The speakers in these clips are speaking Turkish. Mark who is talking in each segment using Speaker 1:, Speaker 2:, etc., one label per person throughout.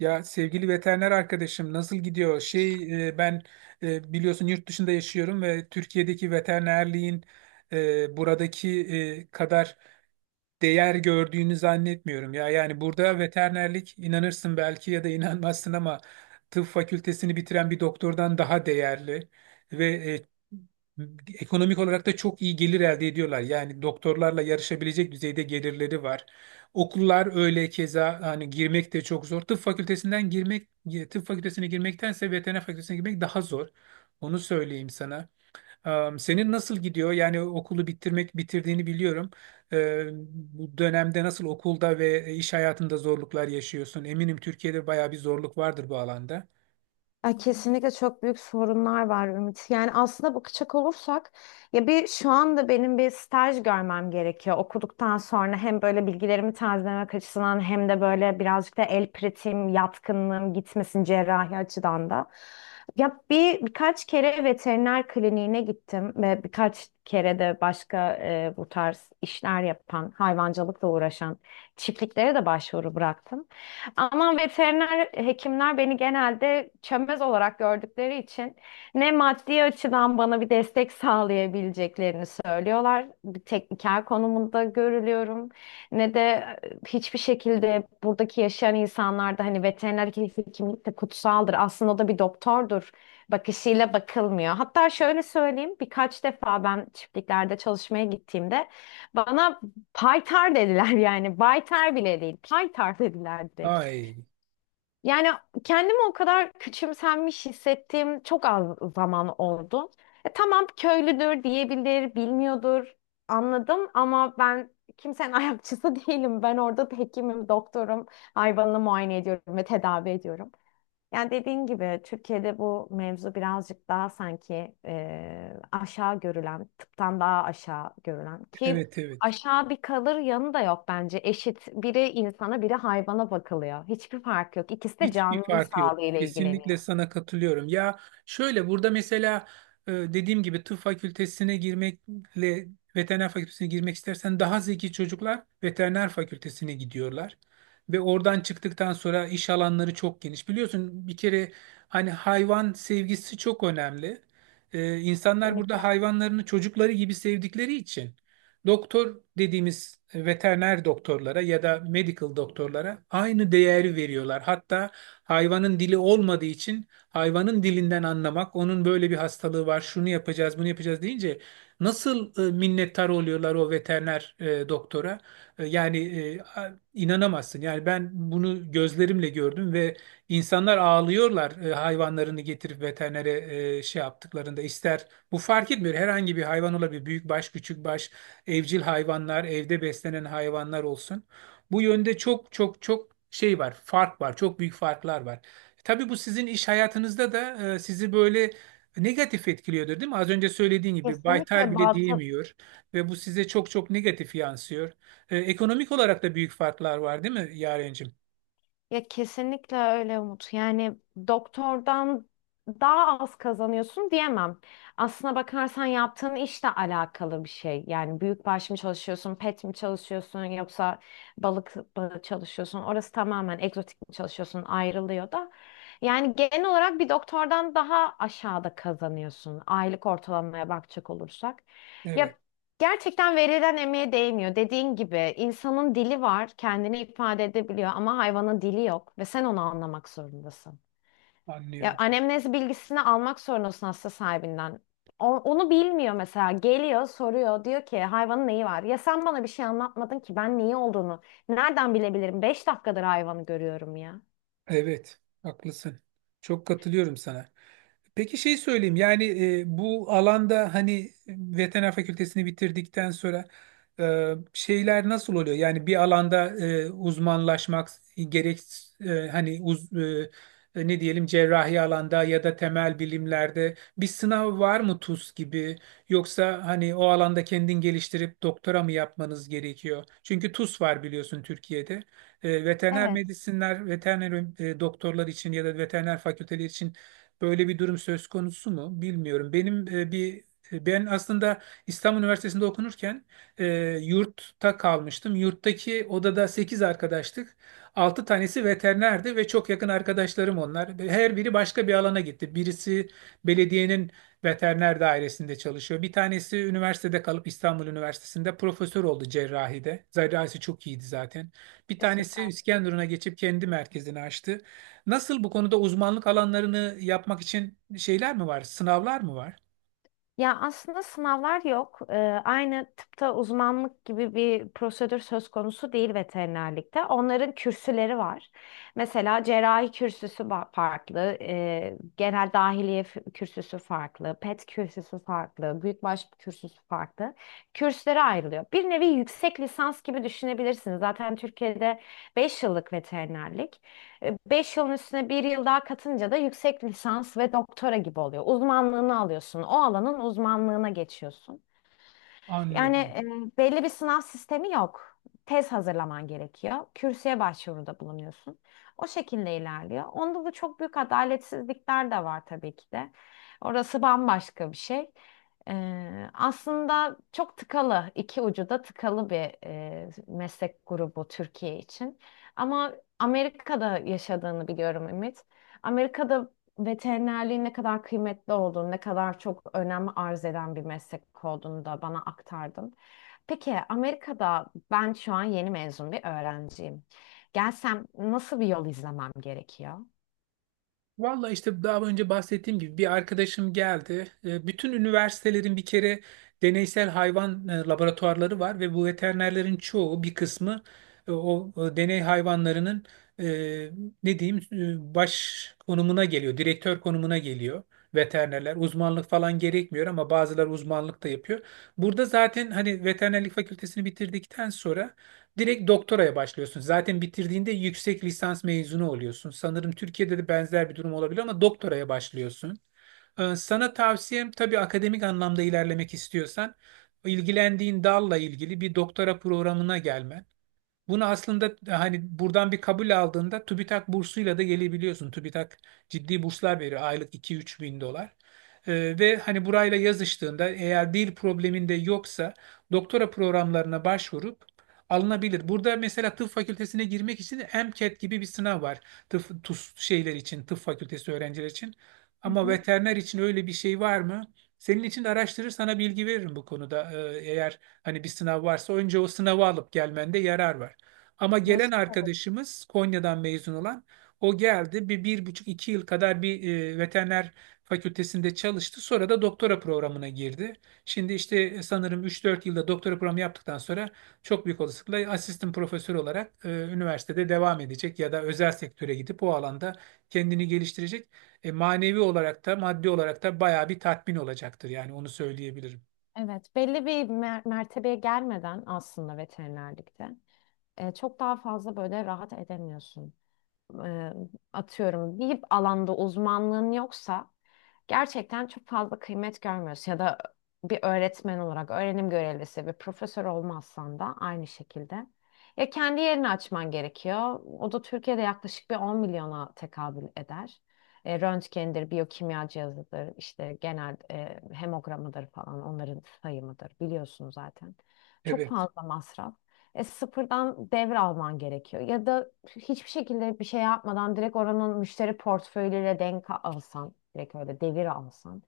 Speaker 1: Ya sevgili veteriner arkadaşım nasıl gidiyor? Ben biliyorsun yurt dışında yaşıyorum ve Türkiye'deki veterinerliğin buradaki kadar değer gördüğünü zannetmiyorum ya. Yani burada veterinerlik inanırsın belki ya da inanmazsın ama tıp fakültesini bitiren bir doktordan daha değerli ve ekonomik olarak da çok iyi gelir elde ediyorlar. Yani doktorlarla yarışabilecek düzeyde gelirleri var. Okullar öyle, keza hani girmek de çok zor. Tıp fakültesinden girmek, tıp fakültesine girmektense veteriner fakültesine girmek daha zor. Onu söyleyeyim sana. Senin nasıl gidiyor? Yani okulu bitirdiğini biliyorum. Ee, Bu dönemde nasıl okulda ve iş hayatında zorluklar yaşıyorsun? Eminim Türkiye'de bayağı bir zorluk vardır bu alanda.
Speaker 2: Ay, kesinlikle çok büyük sorunlar var Ümit. Yani aslında bakacak olursak ya bir şu anda benim bir staj görmem gerekiyor. Okuduktan sonra hem böyle bilgilerimi tazelemek açısından hem de böyle birazcık da el pratiğim, yatkınlığım gitmesin cerrahi açıdan da. Ya birkaç kere veteriner kliniğine gittim ve birkaç kere de başka bu tarz işler yapan, hayvancılıkla uğraşan çiftliklere de başvuru bıraktım. Ama veteriner hekimler beni genelde çömez olarak gördükleri için ne maddi açıdan bana bir destek sağlayabileceklerini söylüyorlar. Bir tekniker konumunda görülüyorum. Ne de hiçbir şekilde buradaki yaşayan insanlarda hani veteriner hekimlik de kutsaldır. Aslında o da bir doktordur bakışıyla bakılmıyor. Hatta şöyle söyleyeyim, birkaç defa ben çiftliklerde çalışmaya gittiğimde bana paytar dediler yani. Baytar bile değil. Paytar dediler direkt.
Speaker 1: Ay,
Speaker 2: Yani kendimi o kadar küçümsenmiş hissettiğim çok az zaman oldu. Tamam köylüdür diyebilir, bilmiyordur, anladım, ama ben kimsenin ayakçısı değilim. Ben orada hekimim, doktorum, hayvanını muayene ediyorum ve tedavi ediyorum. Yani dediğin gibi Türkiye'de bu mevzu birazcık daha sanki aşağı görülen, tıptan daha aşağı görülen ki
Speaker 1: evet, evet.
Speaker 2: aşağı bir kalır yanı da yok bence. Eşit, biri insana biri hayvana bakılıyor. Hiçbir fark yok. İkisi de
Speaker 1: Hiçbir
Speaker 2: canlının
Speaker 1: farkı yok.
Speaker 2: sağlığıyla ilgileniyor.
Speaker 1: Kesinlikle sana katılıyorum. Ya şöyle burada mesela dediğim gibi tıp fakültesine girmekle veteriner fakültesine girmek istersen daha zeki çocuklar veteriner fakültesine gidiyorlar. Ve oradan çıktıktan sonra iş alanları çok geniş. Biliyorsun bir kere hani hayvan sevgisi çok önemli. E, insanlar
Speaker 2: Kesinlikle.
Speaker 1: burada hayvanlarını çocukları gibi sevdikleri için doktor dediğimiz veteriner doktorlara ya da medical doktorlara aynı değeri veriyorlar. Hatta hayvanın dili olmadığı için hayvanın dilinden anlamak, onun böyle bir hastalığı var, şunu yapacağız, bunu yapacağız deyince nasıl minnettar oluyorlar o veteriner doktora? Yani inanamazsın. Yani ben bunu gözlerimle gördüm ve insanlar ağlıyorlar hayvanlarını getirip veterinere şey yaptıklarında. İster bu fark etmiyor. Herhangi bir hayvan olabilir. Büyük baş, küçük baş, evcil hayvanlar, evde beslenen hayvanlar olsun. Bu yönde çok çok çok şey var, fark var, çok büyük farklar var. Tabii bu sizin iş hayatınızda da sizi böyle negatif etkiliyordur, değil mi? Az önce söylediğin gibi baytar
Speaker 2: Kesinlikle
Speaker 1: bile
Speaker 2: balta.
Speaker 1: diyemiyor ve bu size çok çok negatif yansıyor. Ekonomik olarak da büyük farklar var, değil mi Yarencim?
Speaker 2: Ya, kesinlikle öyle Umut. Yani doktordan daha az kazanıyorsun diyemem. Aslına bakarsan yaptığın işle alakalı bir şey. Yani büyükbaş mı çalışıyorsun, pet mi çalışıyorsun yoksa balık mı çalışıyorsun? Orası tamamen egzotik mi çalışıyorsun ayrılıyor da. Yani genel olarak bir doktordan daha aşağıda kazanıyorsun. Aylık ortalamaya bakacak olursak. Ya,
Speaker 1: Evet,
Speaker 2: gerçekten verilen emeğe değmiyor. Dediğin gibi insanın dili var, kendini ifade edebiliyor, ama hayvanın dili yok ve sen onu anlamak zorundasın. Ya,
Speaker 1: anlıyorum.
Speaker 2: anemnez bilgisini almak zorundasın hasta sahibinden. Onu bilmiyor mesela. Geliyor, soruyor, diyor ki, hayvanın neyi var? Ya sen bana bir şey anlatmadın ki ben neyi olduğunu nereden bilebilirim? 5 dakikadır hayvanı görüyorum ya.
Speaker 1: Evet, haklısın. Çok katılıyorum sana. Peki şey söyleyeyim yani bu alanda hani veteriner fakültesini bitirdikten sonra şeyler nasıl oluyor? Yani bir alanda uzmanlaşmak gerek, e, hani uz, e, ne diyelim, cerrahi alanda ya da temel bilimlerde bir sınav var mı TUS gibi, yoksa hani o alanda kendin geliştirip doktora mı yapmanız gerekiyor? Çünkü TUS var biliyorsun Türkiye'de. Veteriner
Speaker 2: Evet,
Speaker 1: medisinler, veteriner doktorlar için ya da veteriner fakülteleri için böyle bir durum söz konusu mu bilmiyorum. Benim ben aslında İstanbul Üniversitesi'nde okunurken e, yurtta kalmıştım. Yurttaki odada 8 arkadaştık. 6 tanesi veterinerdi ve çok yakın arkadaşlarım onlar. Her biri başka bir alana gitti. Birisi belediyenin veteriner dairesinde çalışıyor. Bir tanesi üniversitede kalıp İstanbul Üniversitesi'nde profesör oldu cerrahide. Cerrahisi çok iyiydi zaten. Bir tanesi
Speaker 2: süper.
Speaker 1: İskenderun'a geçip kendi merkezini açtı. Nasıl bu konuda uzmanlık alanlarını yapmak için şeyler mi var, sınavlar mı var?
Speaker 2: Ya aslında sınavlar yok. Aynı tıpta uzmanlık gibi bir prosedür söz konusu değil veterinerlikte. Onların kürsüleri var. Mesela cerrahi kürsüsü farklı, genel dahiliye kürsüsü farklı, pet kürsüsü farklı, büyükbaş kürsüsü farklı. Kürsülere ayrılıyor. Bir nevi yüksek lisans gibi düşünebilirsiniz. Zaten Türkiye'de 5 yıllık veterinerlik. Beş yılın üstüne bir yıl daha katınca da yüksek lisans ve doktora gibi oluyor. Uzmanlığını alıyorsun. O alanın uzmanlığına geçiyorsun. Yani
Speaker 1: Anladım.
Speaker 2: belli bir sınav sistemi yok. Tez hazırlaman gerekiyor. Kürsüye başvuruda bulunuyorsun. O şekilde ilerliyor. Onda da çok büyük adaletsizlikler de var tabii ki de. Orası bambaşka bir şey. E, Aslında çok tıkalı, iki ucu da tıkalı bir meslek grubu Türkiye için. Ama Amerika'da yaşadığını biliyorum Ümit. Amerika'da veterinerliğin ne kadar kıymetli olduğunu, ne kadar çok önem arz eden bir meslek olduğunu da bana aktardın. Peki Amerika'da ben şu an yeni mezun bir öğrenciyim. Gelsem nasıl bir yol izlemem gerekiyor?
Speaker 1: Valla işte daha önce bahsettiğim gibi bir arkadaşım geldi. Bütün üniversitelerin bir kere deneysel hayvan laboratuvarları var ve bu veterinerlerin çoğu, bir kısmı deney hayvanlarının e, ne diyeyim, baş konumuna geliyor, direktör konumuna geliyor veterinerler. Uzmanlık falan gerekmiyor ama bazıları uzmanlık da yapıyor. Burada zaten hani veterinerlik fakültesini bitirdikten sonra direkt doktoraya başlıyorsun. Zaten bitirdiğinde yüksek lisans mezunu oluyorsun. Sanırım Türkiye'de de benzer bir durum olabilir ama doktoraya başlıyorsun. Sana tavsiyem, tabii akademik anlamda ilerlemek istiyorsan, ilgilendiğin dalla ilgili bir doktora programına gelmen. Bunu aslında hani buradan bir kabul aldığında TÜBİTAK bursuyla da gelebiliyorsun. TÜBİTAK ciddi burslar veriyor, aylık iki üç bin dolar. Ve hani burayla yazıştığında eğer dil probleminde yoksa doktora programlarına başvurup alınabilir. Burada mesela tıp fakültesine girmek için MCAT gibi bir sınav var. Tıp, TUS şeyler için, tıp fakültesi öğrenciler için.
Speaker 2: Hı
Speaker 1: Ama
Speaker 2: hı.
Speaker 1: veteriner için öyle bir şey var mı? Senin için de araştırır sana bilgi veririm bu konuda. Eğer hani bir sınav varsa önce o sınavı alıp gelmende yarar var. Ama
Speaker 2: Ya,
Speaker 1: gelen arkadaşımız Konya'dan mezun olan, o geldi bir, bir buçuk iki yıl kadar bir veteriner fakültesinde çalıştı. Sonra da doktora programına girdi. Şimdi işte sanırım üç dört yılda doktora programı yaptıktan sonra çok büyük olasılıkla asistan profesör olarak üniversitede devam edecek ya da özel sektöre gidip o alanda kendini geliştirecek. Manevi olarak da maddi olarak da bayağı bir tatmin olacaktır, yani onu söyleyebilirim.
Speaker 2: evet, belli bir mertebeye gelmeden aslında veterinerlikte çok daha fazla böyle rahat edemiyorsun. E, atıyorum, bir alanda uzmanlığın yoksa gerçekten çok fazla kıymet görmüyorsun ya da bir öğretmen olarak öğrenim görevlisi ve profesör olmazsan da aynı şekilde. Ya kendi yerini açman gerekiyor. O da Türkiye'de yaklaşık bir 10 milyona tekabül eder. Röntgendir, biyokimya cihazıdır, işte genel hemogramıdır falan onların sayımıdır, biliyorsun zaten. Çok
Speaker 1: Evet.
Speaker 2: fazla masraf, sıfırdan devralman gerekiyor. Ya da hiçbir şekilde bir şey yapmadan direkt oranın müşteri portföyleriyle denk alsan, direkt öyle devir alsan.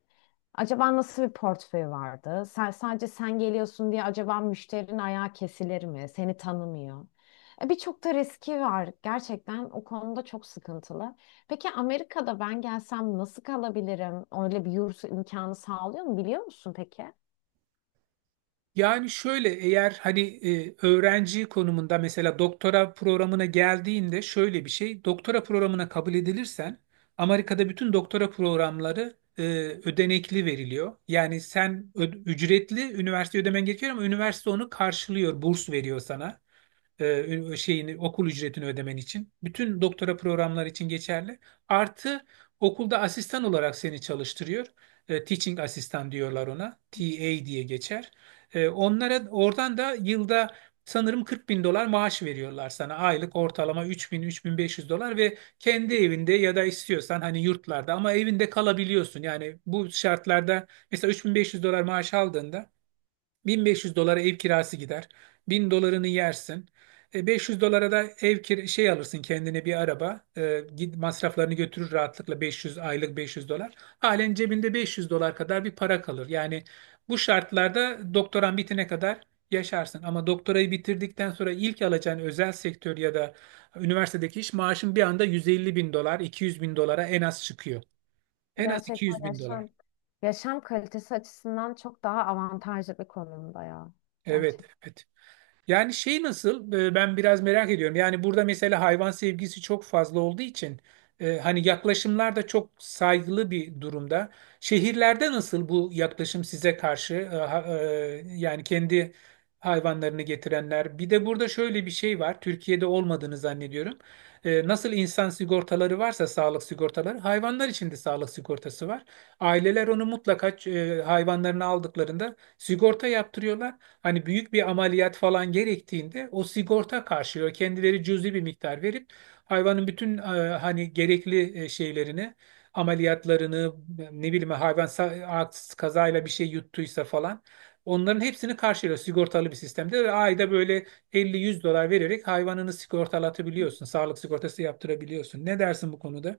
Speaker 2: Acaba nasıl bir portföy vardı? Sen, sadece sen geliyorsun diye acaba müşterinin ayağı kesilir mi? Seni tanımıyor. Birçok da riski var. Gerçekten o konuda çok sıkıntılı. Peki Amerika'da ben gelsem nasıl kalabilirim? Öyle bir yurt imkanı sağlıyor mu biliyor musun peki?
Speaker 1: Yani şöyle, eğer hani öğrenci konumunda mesela doktora programına geldiğinde, şöyle bir şey, doktora programına kabul edilirsen Amerika'da bütün doktora programları ödenekli veriliyor. Yani sen ücretli üniversite ödemen gerekiyor ama üniversite onu karşılıyor, burs veriyor sana şeyini, okul ücretini ödemen için. Bütün doktora programları için geçerli. Artı okulda asistan olarak seni çalıştırıyor. Teaching asistan diyorlar ona. TA diye geçer. Onlara oradan da yılda sanırım 40 bin dolar maaş veriyorlar sana. Aylık ortalama 3000 3500 dolar ve kendi evinde ya da istiyorsan hani yurtlarda, ama evinde kalabiliyorsun. Yani bu şartlarda mesela 3500 dolar maaş aldığında 1500 dolara ev kirası gider. 1000 dolarını yersin. 500 dolara da ev şey alırsın, kendine bir araba. Git masraflarını götürür rahatlıkla 500, aylık 500 dolar. Halen cebinde 500 dolar kadar bir para kalır. Yani bu şartlarda doktoran bitene kadar yaşarsın. Ama doktorayı bitirdikten sonra ilk alacağın özel sektör ya da üniversitedeki iş maaşın bir anda 150 bin dolar, 200 bin dolara en az çıkıyor. En az 200
Speaker 2: Gerçekten
Speaker 1: bin dolar.
Speaker 2: yaşam kalitesi açısından çok daha avantajlı bir konumda ya.
Speaker 1: Evet,
Speaker 2: Gerçekten.
Speaker 1: evet. Yani şey nasıl? Ben biraz merak ediyorum. Yani burada mesela hayvan sevgisi çok fazla olduğu için hani yaklaşımlar da çok saygılı bir durumda. Şehirlerde nasıl bu yaklaşım size karşı? Yani kendi hayvanlarını getirenler. Bir de burada şöyle bir şey var. Türkiye'de olmadığını zannediyorum. Nasıl insan sigortaları varsa, sağlık sigortaları, hayvanlar için de sağlık sigortası var. Aileler onu mutlaka hayvanlarını aldıklarında sigorta yaptırıyorlar. Hani büyük bir ameliyat falan gerektiğinde o sigorta karşılıyor. Kendileri cüzi bir miktar verip hayvanın bütün hani gerekli şeylerini, ameliyatlarını, ne bileyim hayvan kazayla bir şey yuttuysa falan, onların hepsini karşılıyor sigortalı bir sistemde, ve ayda böyle 50-100 dolar vererek hayvanını sigortalatabiliyorsun. Sağlık sigortası yaptırabiliyorsun. Ne dersin bu konuda?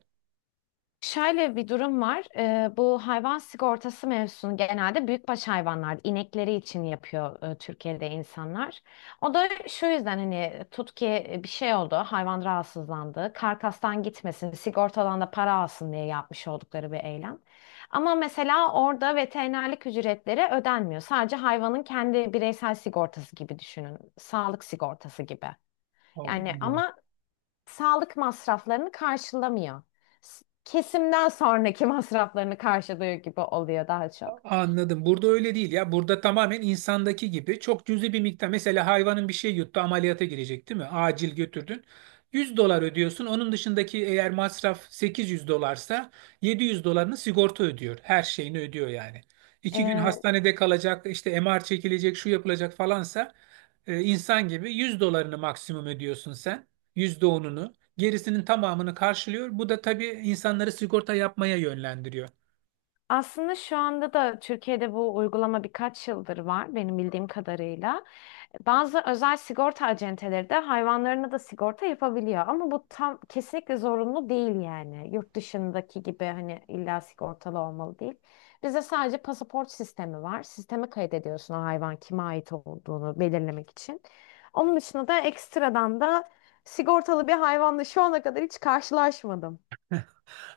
Speaker 2: Şöyle bir durum var. Bu hayvan sigortası mevzusunu genelde büyükbaş hayvanlar, inekleri için yapıyor Türkiye'de insanlar. O da şu yüzden, hani tut ki bir şey oldu, hayvan rahatsızlandı, karkastan gitmesin, sigortadan da para alsın diye yapmış oldukları bir eylem. Ama mesela orada veterinerlik ücretleri ödenmiyor. Sadece hayvanın kendi bireysel sigortası gibi düşünün, sağlık sigortası gibi.
Speaker 1: Aa,
Speaker 2: Yani
Speaker 1: anladım.
Speaker 2: ama sağlık masraflarını karşılamıyor. Kesimden sonraki masraflarını karşılıyor gibi oluyor daha çok.
Speaker 1: Anladım. Burada öyle değil ya. Burada tamamen insandaki gibi çok cüzi bir miktar. Mesela hayvanın bir şey yuttu, ameliyata girecek değil mi? Acil götürdün. 100 dolar ödüyorsun. Onun dışındaki eğer masraf 800 dolarsa 700 dolarını sigorta ödüyor. Her şeyini ödüyor yani. İki gün
Speaker 2: Ee,
Speaker 1: hastanede kalacak, işte MR çekilecek, şu yapılacak falansa insan gibi 100 dolarını maksimum ödüyorsun sen. Yüzde onunu. Gerisinin tamamını karşılıyor. Bu da tabii insanları sigorta yapmaya yönlendiriyor.
Speaker 2: aslında şu anda da Türkiye'de bu uygulama birkaç yıldır var benim bildiğim kadarıyla. Bazı özel sigorta acenteleri de hayvanlarına da sigorta yapabiliyor, ama bu tam kesinlikle zorunlu değil yani. Yurt dışındaki gibi hani illa sigortalı olmalı değil. Bizde sadece pasaport sistemi var. Sisteme kaydediyorsun o hayvan kime ait olduğunu belirlemek için. Onun dışında da ekstradan da sigortalı bir hayvanla şu ana kadar hiç karşılaşmadım.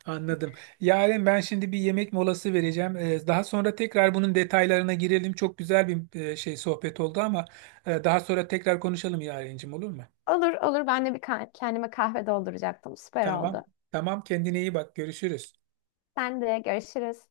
Speaker 1: Anladım. Yaren, ben şimdi bir yemek molası vereceğim. Daha sonra tekrar bunun detaylarına girelim. Çok güzel bir şey, sohbet oldu ama daha sonra tekrar konuşalım Yarencim, olur mu?
Speaker 2: Olur olur, ben de bir kendime kahve dolduracaktım. Süper
Speaker 1: Tamam.
Speaker 2: oldu.
Speaker 1: Tamam, kendine iyi bak. Görüşürüz.
Speaker 2: Sen de görüşürüz.